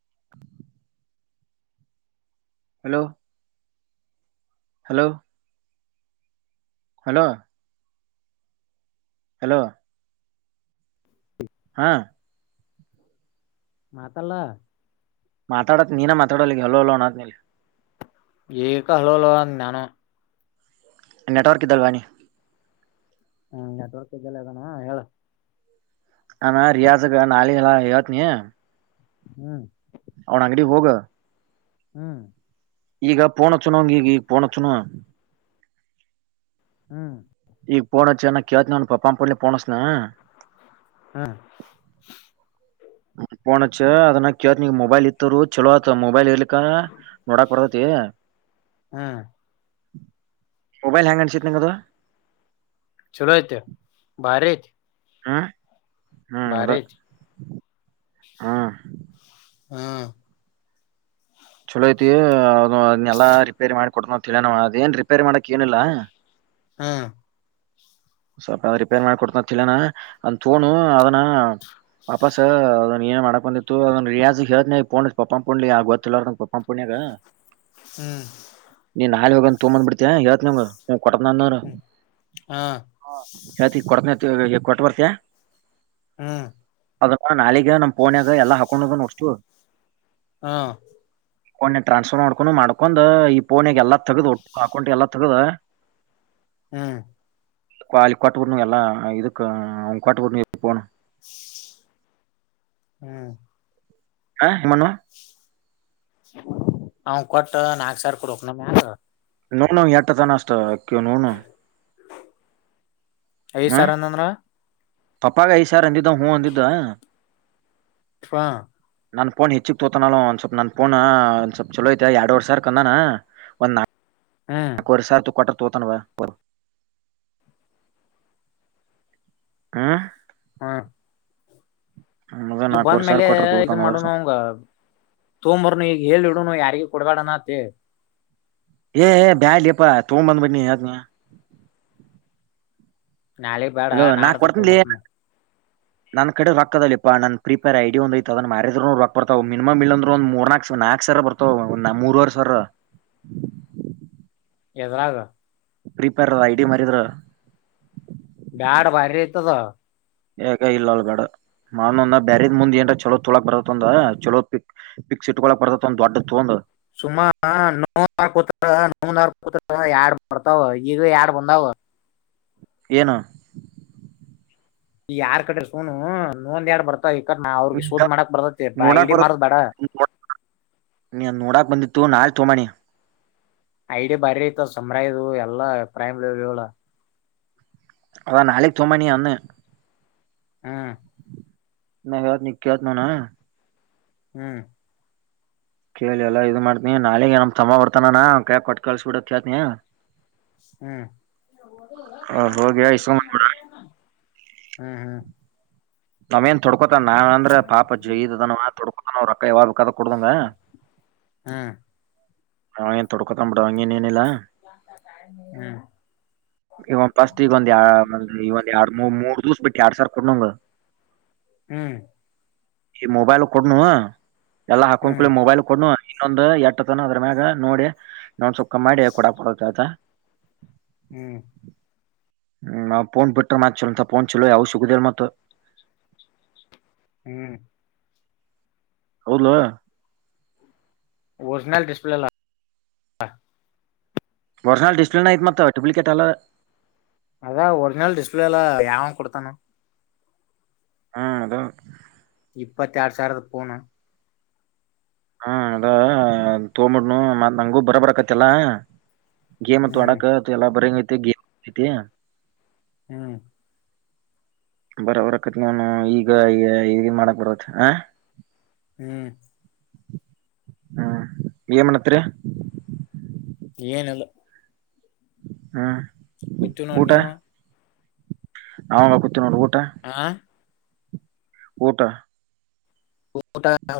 [unintelligible] Hello? [unintelligible] Hello? [unintelligible] Hello? [unintelligible] Hello? [unintelligible] ಹಾ [unintelligible] ಮಾತಲ್ಲ? [unintelligible] ಮಾತಾಡತ್ ನೀನ ಮಾತಾಡವಲ್ಲಿ ಹೆಲೋ ಹೆಲೋ ಅನ್ನತೀನಿ ಏ ಹೆಲೋ ಹೆಲೋ ಅಂದೆ ನಾನು ನೆಟ್ವರ್ಕ್ ಇದಲ್ಲಿ ಬಾ ಲೆ ಹ್ಮ ತೊರ್ಕಿದ್ದಲ್ಲ ಅದಾನ ಹೇಳ ಅ ರಿಯಾಜ ನಾಳೆ ಎಲ್ಲಾ ಹೆಲ್ ನೀ ಹ್ಮ್ ಅವನ ಅಂಗಡಿ ಹೋಗ ಹ್ಮ್ ಈಗ ಪೋನ ಹೆಚ್ಚಿನ ಹಂಗ ಈಗ ಈಗ ಪೋನ ಚುನ ಹ್ಮ್ ಬಂದ ಕೂಡಲೇ ಫೋನ್ ಹಚ್ತೀನಿ ಹಾ ಹ ಪೋಚ್ಚ ಅದನ್ನ ಕವ ನಿಗ್ ಮೊಬೈಲ್ ಇತ್ತವರು ಚಲೋ ಆತ ಮೊಬೈಲ್ ಇರ್ಲಿಕ್ಕ ನೋಡಾಕ್ ಬರ ತ್ತ ಹ್ಮ ಮೊಬೈಲ್ ಹೆ್ಯಾಂಗ್ ಅನ್ಸತ್ ನಂಗದು ಚಲೋ ಐತೆ ಭಾರಿ ಐತಿ ಹ್ಮ ಹ್ಮ್ ಭಾರಿ ಅದು ಐತಿ ಹ್ಮ ಹ್ಮ ಚಲೋ ಐತಿ ಅದ್ಲ್ಲಾ ರಿಪೇರ್ ಮಾಡ ಕೊಡ್ ನಾವವು ಅಂತ ಹೆಲನ್ ಅವ ಅದ ಏನ್ ರಿಪೇರ್ ಮಾಡಕ್ ಏನಿಲ್ಲಾ ಹಾ ಸ್ವಲ್ಪ ಅ ರಿಪೇರ್ ಮಾಡಿ ಕೊಡ್ನ ತಿಲನ ಅಂದ ತೋೊಂಡು ಅದನ ವಾಪಸ್ ಅದನ್ ಏನ್ ಮಾಡ ಬಂದಿತ್ತು ಅದ್ ರಿಯಾಜ ಹದ್ನೆ ಪೋ ಪಪ್ಪ ಪು್ಲಿ ಆಗ ಗೊತ್ತಿಲ್ಲಾರದ ಪಪಾ ಪುಣ್ಯಾಗ ಹ್ಮ್ ನೀನ್ ನಾಳೆ ಹೋಗ ತಗಂದ್ ಬಿಡ್ತ ಯವತ್ ನಿಮ ಕೊಡಕ್ನಂದರು ಹ್ಮ್ ಹಾ ಹೇಳ್ತಿ ಕೊಡನ ಕೊಟ್ಟ ಬರ್ತಯ ಹ್ಮ್ ಅದ ನಾಾಲಿಗೆಗ ನಮ್ ಪೋನ್ಾಗ ಎಲ್ಲ ಹಾಕೊಂಡದ ಹೋಸ್ಟ್ ಹಾ ಫೋನ್ ಟ್ರಾನ್ಸ್ಫರ್ ಮಾಡ್ಕೊಂಡು ಮಾಡ್ಕೊಂಡ್ ಈಫೋನ್ಗೆ ಎಲ್ಲ ತಗ್ದ್ ಒಟ್ಟು ಅಕೌಂಟ್ಗೆಲ್ಲ ತಗ್ದ [unintelligible] ಹ್ಮ್ ಕಾಲಿ ಕೋಟ ಬೂರ್ಣ ಎಲ್ಲಾ ಇದುಕ್ಕ ಅವನ್ ಕೋಟ ೂರ್ಣ ಎಲ್ಲಿಬನು ಹ್ಮ್ ಹಾ ಮನ ಹ ಕಟ್ಟ ನಾಗ ಸಾರಕು ರೋಕನ ಮತ ನೋನು ಎಟ ಜಾನಷ್ಟ ನೋನು ಅಯ್ಯ ಹಾ ಸರ್ ಅನ್ನಂದ್ರ. ಪಪ್ಪಾಗ ಐದ ಸಾವಿರ ಅಂದಿದ್ದ ಹೂ ಅಂದಿದ್ದ. [unintelligible] ನನ್ ಪೋನ್ ಹೆಿಗ್ ತೋತನಾನ ಒಂದ ಸ್ವಲ್ಪ ನನ್ ಫೋ ಒಂದ ಸ್ವಪ ಚಲೋಐತೆ ಎಡ್ಡುವರ್ ಸ ಕ ಒಂದ ನ ಕೊರಿ ಸಾರ ತು ಕೊಟ್ಟ ತೋತನ್ ವ ಕೊರು ಹಾ ಹಾ ಮಗ ಈ ನಾಲ್ಕುವರೆ ಸಾವಿರ ಬಂದ್ಮೇಲೆ ಕೊಟ್ರ ಇದ ತೋತಾನ ಮಾಡ ವರ್ಷ ನಂಗ ತೋಮರ್ನು ಈಗ ಹೇಳಿ ಹ ಯಾರಗ ಕೊಡಬಾಡನ ಏ ಬ್ಯಲ್ಲಿಪ್ಪಾ ತು ಬಂದ ಬ ನೀ ಯ್ದ ನೀ ನಾಳೆಗ್ ಬೇಡ ನಾಡ ಕೊಡ್ತನ್ಲಿ ತಪ್ಪೊಂಬರ್ತನ [unintelligible] ನನ್ ಕಡೆ ರೊಕ್ಕ ಅದಾವಲೆಪಾ ನನ್ ಪ್ರೀಪೇರ್ ಐಡಿ ಒಂದ ಆಯ್ತಿ ಅದನ್ ಮಾರಿದ್ರು ರೊಕ್ಕ ಬರ್ತವೆ ಮಿನಿಮಮ್ ಇಲ್ಲಂದ್ರು ಒಂದ ಮೂರನಾಲ್ಕು ನಾಲ್ಕ ಸಾವಿರ ಬರ್ತಾವ ಒಂದ ಮೂರುವರೆ ಸಾವಿರ. ಎದ್ರಾಗ್. ಫ್ರೀಫೈರ್ ಐಡಿ ಮಾರಿದ್ರ - ಬ್ಯಾಡ ಬಾರಿ ಆಯ್ತಿ ಅದ. ಯಾಗ ಇಲ್ಲ ಅಲ್ ಬೇಡ ಮಾಡುನ ಬ್ಯಾರದ್ ಮುಂದ್ ಏನ್ರ ಚಲೋ ತೊಗೊಳಾಕ್ ಬರತೈತಿ ಒಂದ ಚಲೋ ಪಕ್ ಫಿಕ್ಸ್ ಇಟ್ಟಕೋಲಾಕ್ ಬರ್ತೇತಿ ಒಂದು ದೊಡ್ಡ ತೊಗೊಂಡ. ಸುಮ್ಮ ನಿನ್ ಒಂದ್ ಆರ ಕೊಟ್ರ ನಾ ಒಂದ ಆರ್ ಕೊಟ್ರಾ ಎರಡ್ ಬರ್ತಾವ ಈಗ ಯಾಡ ಬಂದಾವ. ಏನು? ಯಾರ್ ಕಡೇರ ತೊಗೊಲುನು ಇನ್ನೊಂದ್ ಎರಡ್ ಬರ್ತ ಹಿಕ್ಕಟ್ ನಾವ್ ಅವ್ರಿಗೆ ಸುದ್ದ ಮಾಡಕ್ ಬರ್ತೇತಿ ನೋಡಾಕ್ ಐಡ ಬರ ಮಾರೋದ ಬೇಡ. ನೀ ನೋಡಾಕ್ ಬಂದಿತ್ತು ನಾಳೆ ತೊಗೊಂಡ ಬಾ ನೀ. ಐಡಿ ಬಾರಿ ಐತ ಸಮ್ರಯಿ ಇದು ಎಲ್ಲಾ ಪ್ರೈಮ್ ಲೆವೆಲ್ ಅ ನಾಳೆಗೆ ತೊಗೊಂಡ ಬಾ ಅನ್ನಿ. ಹ್ಮ ನಾ ಹೇಳ್ತೀನಿ ಈಗ ಕೇಳ್ತನ ಅವ್ನ ಹ್ಮ್ ಕೇಳಿ ಎಲ್ಲಾ ಇದು ಮಾಡ್ತನಿ ನಾಳೆಗೆ ನಮ್ ತಮ್ಮ ಬರ್ತಾನ ಅಣ್ಣ ಅವ್ನ ಕೈಯಾಗ ಕೊಟ್ಟ ಕಳ್ಸಿ ಬಿಡ ಅಂತ ಹೇಳ್ತೀನಿ. ಹ್ಮ ಹ್ಮ್ ಅವ್ರ್ ಹೋಗಿ ಇಸ್ಕೊಂಡ್ ಹ್ಮ್ ಅವೇನ್ ತೊಡ್ಕೋತಾನ ನಾನ್ಂದ್ರ ಪಾಪ ಜಯ ಅದನ್ ಅವ ತೊಡ್ಕೋತಾನ ರೊಕ್ಕ ಯಾವಾಗ ರೊಕ್ಕ ಅದು ಕೊಡದಂಗ ಹ್ಮ್ ಹ್ಮ್ ಅವ ಏನ್ ತಡ್ಕೋತಾನ್ ಬಿಡ ಹಂಗೆನ್ ಏನ್ ಇಲ್ಲ. ಹ್ಮ್ ಈ ಒಂದ ಫಸ್ಟ್ ಒಂದ ಎರಡ ಎರಡು ಮೂ ಮೂರ [inaudible] ಬಿಟ್ಟ ಯಾಡ್ ಸಾವಿರ ಕೊಡೋಣ ಅವಂಗ. ಹ್ಮ್ ಈ ಮೊಬೈಲ್ ಕೊಡುನು ಎಲ್ಲಾ ಹಾಕೊಂಡ್ ಹ್ಮ್ ಕೂಳೆ ಮೊಬೈಲ್ ಕೊಡುನು ಇನ್ನೊಂದು ಎಟ್ಟ ಅದ ಏನ್ ಅದ್ರ ಮ್ಯಾಗ ಈಗ ನೋಡಿ ಇನ್ನೊಂದ ಸ್ವಲ್ಪ ಕಮ್ಮ ಮಾಡಿ ಕೊಡಾಕ್ ಬರ್ತೇತಿ ಆತಾ. ಹ್ಮ್ ಹ್ಮ ಅವ್ನ ಪೋನ್ ಬಿಟ್ಟರ ಮತ್ತ ಚಲೋ ಚಲೋತಂಗಿ ಯಾವು ಫೋನ್ ಸಿಗೋದೇ ಇಲ್ಲ ಮತ್. ಹ್ಮ್ ಹೌದ್ಲೋ. ಓರಿಜಿನಲ್ ಡಿಸ್ಪ್ಲೇಲಾ ಒರಿಜಿನಲ್ ಡಿಸ್ಪ್ಲೇನ ಐತಿ ಮತ್ತ ಡೂಪ್ಲಿಕೇಟ್ ಅಲ್ಲ. ಅದ ಒರಿಜಿನಲ್ ಡಿಸ್ಪ್ಲೇಲಾ ಯಾವ ಕೊಡ್ತಾನು. ಹ್ಮ್ ಅದು. ಇಪ್ಪತ್ತ ಎರಡ್ ಸಾವಿರದ ಪೋನ್. ಹಾ ಅದ ತೊಗಂಬಿಡ್ನು ಮತ್ ನಂಗೂ ಬರಾಬರಕತ್ತೆಲ್ಲ. ಗೇಮ್ ಅಂತು ಹ್ಮ್ ಆಡಕ ಎಲ್ಲ ಬರಂಗ ಐತಿ ಗೇಮ್ ಐತಿ ಹ್ಮ್. ಬರಾಬ್ಬರಕತ್ ನೋಡು ಈಗ ಇ ಮಾಡಕ್ ಬರತ್ ಹಾ ಹ್ಮ್ ಹ್ಮ್ ಏನ್ ಮಾಡಾತೇರಿ. ಏನಿಲ್ಲ. ಹಾ ಕುಂತೀವಿ ನೋಡ ನೀವ. ನಾವು ಹಂಗ ಕುಂತೇವ್ ನೋಡ ಊಟ ಹಾ ಊಟ- ಊಟ [inaudible]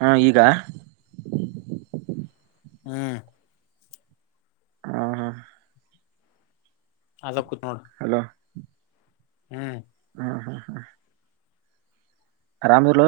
ಹಾ ಈಗ. ಹ್ಮ. ಹಾ ಹಾ. ಅಲ್ಲ ಕು ಹಲೋ ಹ್ಮ್. ಹ್ಮ ಹೂಂ ಹೂಂ. ಅರಾಮಿರ್ಲೋ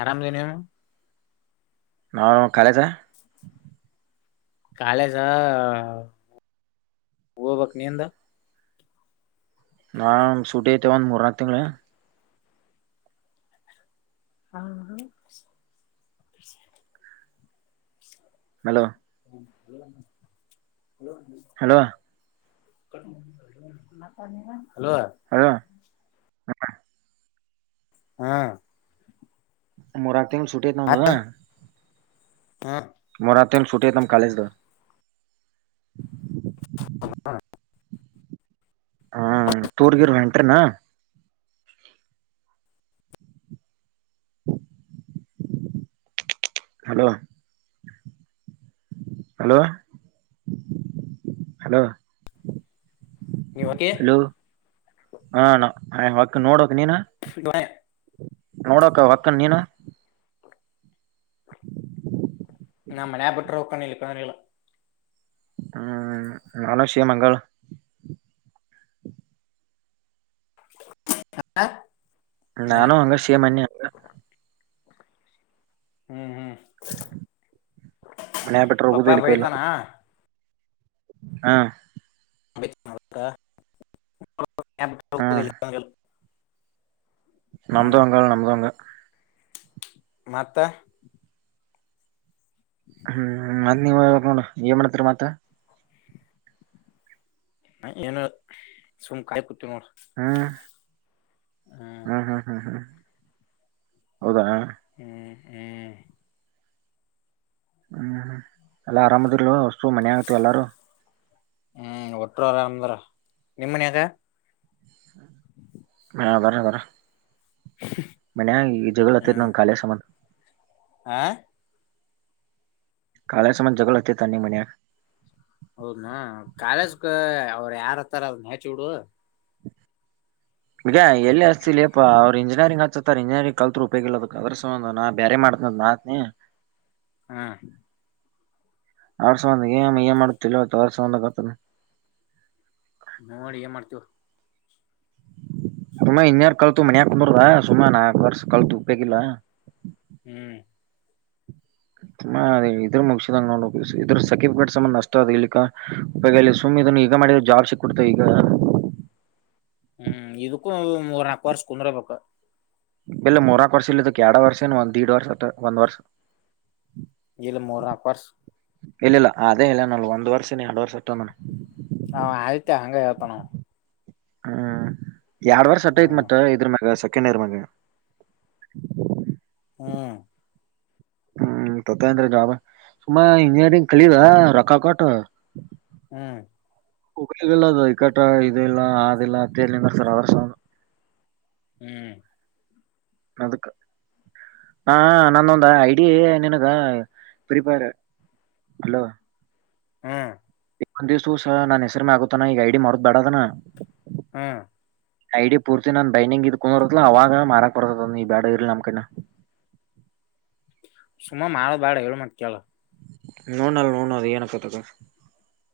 ಆರಾಮದನಿ ನೀನು ನಾವ ಕಾಲೇಜ ಕಾಲೇಜ ಹೋಬಕ್ ನಿಂದ ನಾನ್ ಸೂಟೀ ಐತಿ ಒಂದ್ ಮೂರ್ನಾಲ್ಕ ತಿಂಗ್ಳ ಆ ಹಾ ಹಲೋ [unintelligible] ಹಲೋ [unintelligible] ಹಲೋ [unintelligible] ಹಾ. ಮೂರ್ನಾಲ್ಕ ತಿಂಗ್ಳು ಸೂಟೀ ಐತಿ ನಂದು ಹಾ ಸೂಟಿ ಐತ್ ನಮ್ ಕಾಲೇಜ್ದು [inaudible] ಹ್ಮ್ ಟೂರ್ಗಿರ ಹೊಂಟ್ರಿನ ಹಲೋ ಹಲೋ ಹಲೋ ನೀವ್ ಹೋಗಿ ಹಲೋ ಹಾ ನ ವಕ್ ನೋಡ್ಬಕ ನೀನ [unintelligible] ನೋಡಕ ಹೊಕ್ಕನ್ ನೀನು ನಮ್ಮ್ ಮನ್ಯಾಗ ಬಿಟ್ಟರ ಹೊಕ್ಕಿನಿ ಇಲ್ಲಿಕಂದ್ರ್ ಇಲ್ಲ ಹ್ಮ್ ನಾನು ಷೇಮ್ ಹಂಗಳ್ [unintelligible] ಹಾ ನಾನು ಹಂಗ ಶೇಮಂದ್ಣಿ ಹ್ಮ್ ಹ್ಮ್ ಮನ್ಯ ಬಿಟ್ರ ಹೋಗುದು ಪಪ್ಪಾ ಇಲ್ ಕೈಲ್ಲ ಬೈತಾನ ಹಾ. ಹ್ಮ್ [unintelligible] ನಮ್ದೂ ಹ್ಮ್ ಹಂಗದ ನಮ್ದೂ ಹಂಗ ಮತ್ತ ಹ್ಮ್ ಮತ್ ನೀವ ಹೇಳ್ಬೇಕ ನೋಡ ಏನ್ ಮಾಡತ್ರಿ ಮತ್ತ ಏನು ಇಲ್ಲ ಸುಮ್ ಕಾಲಿ ಕು ತುರ್ ಹ್ಮ್ [unintelligible] ಹ್ಮ್ ಹೌದಾ ಹ್ಮ್ ಹ್ಮ್. ಹ್ಮ್ ಹ್ಮ್ ಎಲ್ಲ ಆರಾಮದಿರಿಲ್ಲೋ ಅಷ್ಟ್ರೂ ಮನ್ಯಾಗಂತು ಎಲ್ಲಾರೂ. ಹ್ಮ್ ಒಟ್ಟುರು ಆರಾಮದ್ರ ನಿಮ್ಮ ಮನ್ಯಾಗ ಹಾ ಬರ ಬರ ಮನ್ಯಾಗ ಈಗ ಜಗಳ ಹತ್ತೇತಿ ಹ್ಮ್ ನಮ್ ಕಾಲೇಜ್ ಸಮಾಂದ ಆ ಕಾಲೇಜ್ ಸಮಾಂದ ಜಗಳ ಹತ್ತೇತಿ ಅಂದ್ನಿ ಮನ್ಯಾಗ ಹೌದ್ನ ಕಾಲೇಜ್ ಕ ಅವರು ಯಾರ್ ಅಂತ್ತಾರ ಅದನ್ನ ಹಚ್ಚಿ ಬಿಡು ಈಗ ಎಲ್ಲಿ ಅರ್ಸ್ತಿ ಅಪ್ಪಪ ಅವರು ಇಂಜಿನಿಯರಿಂಗ್ ಹಸತ ಇಂಜಿನಿಯರಿಂಗ್ ಕಲ್ತ್ರು ಉಪೋಗಿಲ್ಲದ ಅದ್ರ ಸಂಬಧ ನಾ ಬೇರೆ ಮಾಡ ನಾತ್ ನೀ ಹಾ ಆಡ್ಸಂದ ಏ ಏ ಮಾಡುತ್ತಲ್ಲತ್ತು ಆರ್ಸಂದಾಗ ಆತ ನೋಡಿ ಏನ್ ಮಾಡ್ತೀವ ಸುಮಾ ಇನ್ಯಾರ್ ಕಳ್ತು ಮನ್ ಹಾಕಂದ್ರದ ಸುಮಾ ನಾಕ ಕರ್ಸ ಕಲ್ತು ಉೇಕಿಲ್ಲ ಹ್ಮ್ ಹಾ ಅದೇ ಇದ್ರ ಮುಗಿಸಿದಂ ನೋ ಉ ಇದ್ರ ಸರ್ಕಿಫಿಕಟ್ ಸಮನ್ ನಷ್ಟ ಅದ ಇಲ್ಲಿ ಉಪ ಸುಮ್ನೆ ಇದನ್ನು ಈಗ ಮಾಡಿದ ಜಾರ್ ಸಿಕ್ ಕೊಡ್ತ ಈಗ ಹ್ಮ್ ಇದಕ್ಕೂ ಮೂರ್ ನಾಲ್ಕು ವರ್ಷ ಕುಂದ್ರಬೇಕು ಬೆಲ್ಲ ಮೂರಾಕ ವರ್ಷ ಇಲ್ಲಿದ್ದಕ್ಕೆ ಎರಡ ವರ್ಷಏನು ಒಂದ್ಡ್ ವರ್ಷ ಅ ಒಂದ್ ವರ್ಷ ಇಳ ಮೂರು ನ ಪರ್ಸ್ ಇಲ್ಲಿಲ್ಲ ಅದೇ ಇಲ್ಲ ನೋ ಒಂದ ವರ್ಷನ ಎರಡ್ ವರ್ಷ ಇಂದ ಹ್ಮ್ ಹ್ಮ್ ಎರಡ್ ವರ್ ಸತ್ತ ಐತ್ ಹ್ಮ್ ಮತ್ತ ಇದ್ರ ಮಾಗ ಸ ಕೆನರಮ ಹ್ಮ್ ಹ್ಮ್ ತತ್ತಂದ್ರ ಜಾಬ ಸುಮಾ ಇಂಜಿನಿಯರಿಂಗ್ ಕಲೀದ ರೊಕ್ಕ ಕೊಟ್ ಹ್ಮ್ ಹಲ್ಲದು ಇಕಟ ಇ ಇಲ್ಲ ಆದಿಲ್ಲ ಅಂತೇ ನಿ ಸರ್ ಅವರ್ಷ ಒ ಹ್ಮ್ ಅದಕ್ಕೆ ಹಾ ನನ್ನೊಂದ ಐಡಿಯ ನಿನಗ ಪ್ರಿಪೇರ್ ಹಲೋ ಹ್ಮ್ ಒಂದ ದಿವ್ಸ ಸ ನಾನ್ ಹೆಸರಿಮ ಆಗತಾನ ಈಗ ಐಡಿ ಮಾಡೋದ್ ಬೇಡದನ ಹಾ ಐಡಿಯಾ ಪೂರ್ತಿ ನಾನ್ ಡೈನಿಂಗ್ ಇದ್ ಕುಂದರತ್ತ ಅವಾಗ ಮಾರಾಕ್ ಬರ್ತದ ನೀ ಬೇಡ ಇರ್ಲಿ ನಮ್ ಕೈನಾ ಸುಮ ಮಾಡ ಬಾಡ ಹೇಳಳ್ ಮಕಲ್ಲ ನೋ ನಲ್ಲ ನೋಣ ಅದ ನ ಕತಕ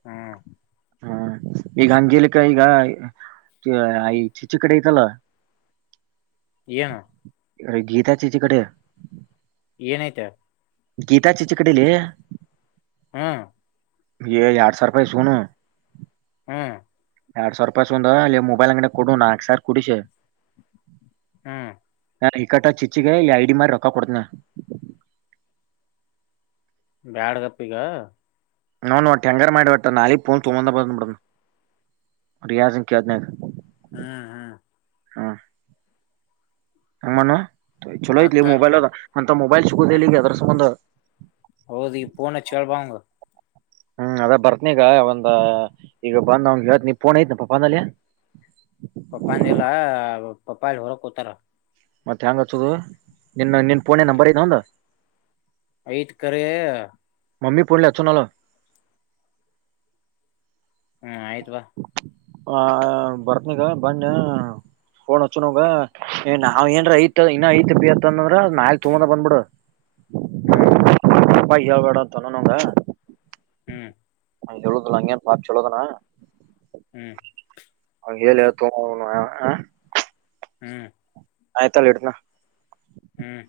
ಹ್ಮ ಹಾ ಈಗ ಅಜೇಲಿಕ ಈಗ ಚಿಚು ಕಡೆ ಐತಲ್ಲ ನು ಅ ಗೀತ ಚ ಇಚ ಕಡೆ ನತ ಗೀತಾ ಚಿಚ ಕಡಿಲಿ ಹಾ ಎಯ್ ಯಾಡ್ ಸಾವಿರ ರೂಪಾಯಿ ಇಸ್ಕೊನು ಹ್ಮ್ ಎರಡ್ ಸಾವಿ ರೂಪಾಯ್ ಇಸ್ಕೊಂದು ಅಲ್ಲಿ ಮೊಬೈಲ್ ಅಂಗಡ ಕೊಡು ನಾಕ್ ಸಾವಿರ್ ಕುಡ್ಸಿ ಹ್ಮ್ ನ ಇಕಟ್ಟ ಚಿಚ್ಚಿಗೆ ಇಲ್ಲಿ ಐಡಿ ಮಾರಿ ರೊಕ್ಕ ಕೊಡತನ ಬ್ಯಾಡಗಪ್ಪಿಕ ನೋ ನೋ ಟ್ಯಾಂಗರ್ ಮಾಡಿಬಟ್ಟ ನಾಲಿ ಪೋನ್ ತುಂಬಂದ ಬಂದ್ ಬಿಿಡ ರಿಯಾಜಂ ಕದಿನ ಹ್ಮ್ ಹ್ಮ್ ಹ್ಮ ಹಮ್ಮಾನ ಚಲೋ ಯತ್ಲಿ ಮತ್ತ ಮೊಬೈಲ್ ಅದ ಅಂತ ಮೊಬೈಲ್ ಸಿಗುದ ಇಲ್ಲಿ ಈಗೆ ಅದ್ರ ಸಂಬಂಧ ಹೌದೀ ಪಣ ಚಳ ಪಾಂಗ ಹ್ಮ್ ಅದ ಬರ್ತ್ನೀಗ ಒಂದ ಈಗ ಬಂದಂಗ ಇವತ್ ನಿ ಪೋನ್ ಐತ್ನಪ್ಪ ಪಂದಲ್ಲಿ ಹ ಪಪ್ಪಾ ಎಲ್ಲಿ ಹೊರಕೋತಾರ ಮತ್ತ ಹೆಂಗ್ ಹಚ್ಚೋದು ನಿನ್ನ ನಿನ್ ಪೋನ್ಯಾಗ್ ನಂಬರ್ ಇದ್ ಅವನ್ದು ಐತ್ ಕರೆ ಮಮ್ಮಿ ಫೋನೇಲೇ ಅಚ್ಚಣಲ್ಲ ಹ್ಮ್ ಆಯಿತ್ ಬಾ ಹ ಬರ್ತಿಗ ಬಂದ ಫೋನ್ ಹಚ್ಚು ನೋಗ ನಾವ್ ಏನ್ರ ಐತ್ ಇನ್ನ ಐತ್ ಬಿತ್ತ ಅಂದ್ರ ನಾಳಿ ತಕೊಂದು ಬಂದಬಿಡು [inaudible] ಹಾ ಅಪ್ಪಗೆ ಹೇಳ್ಬೇಡ ಅಂತ ತನ್ನನುಂಗ ಹ್ಮ್ ಹಂಗ್ ಹೇಳುದ್ಲು ಅಂಗೇನ್ [unintelligible] ಚಲೋದನ ಹ್ಮ್ [unintelligible] ಹ್ಮ್ ಆಯ್ತಲ್ಲ ಇಡ್ನ ಹ್ಮ್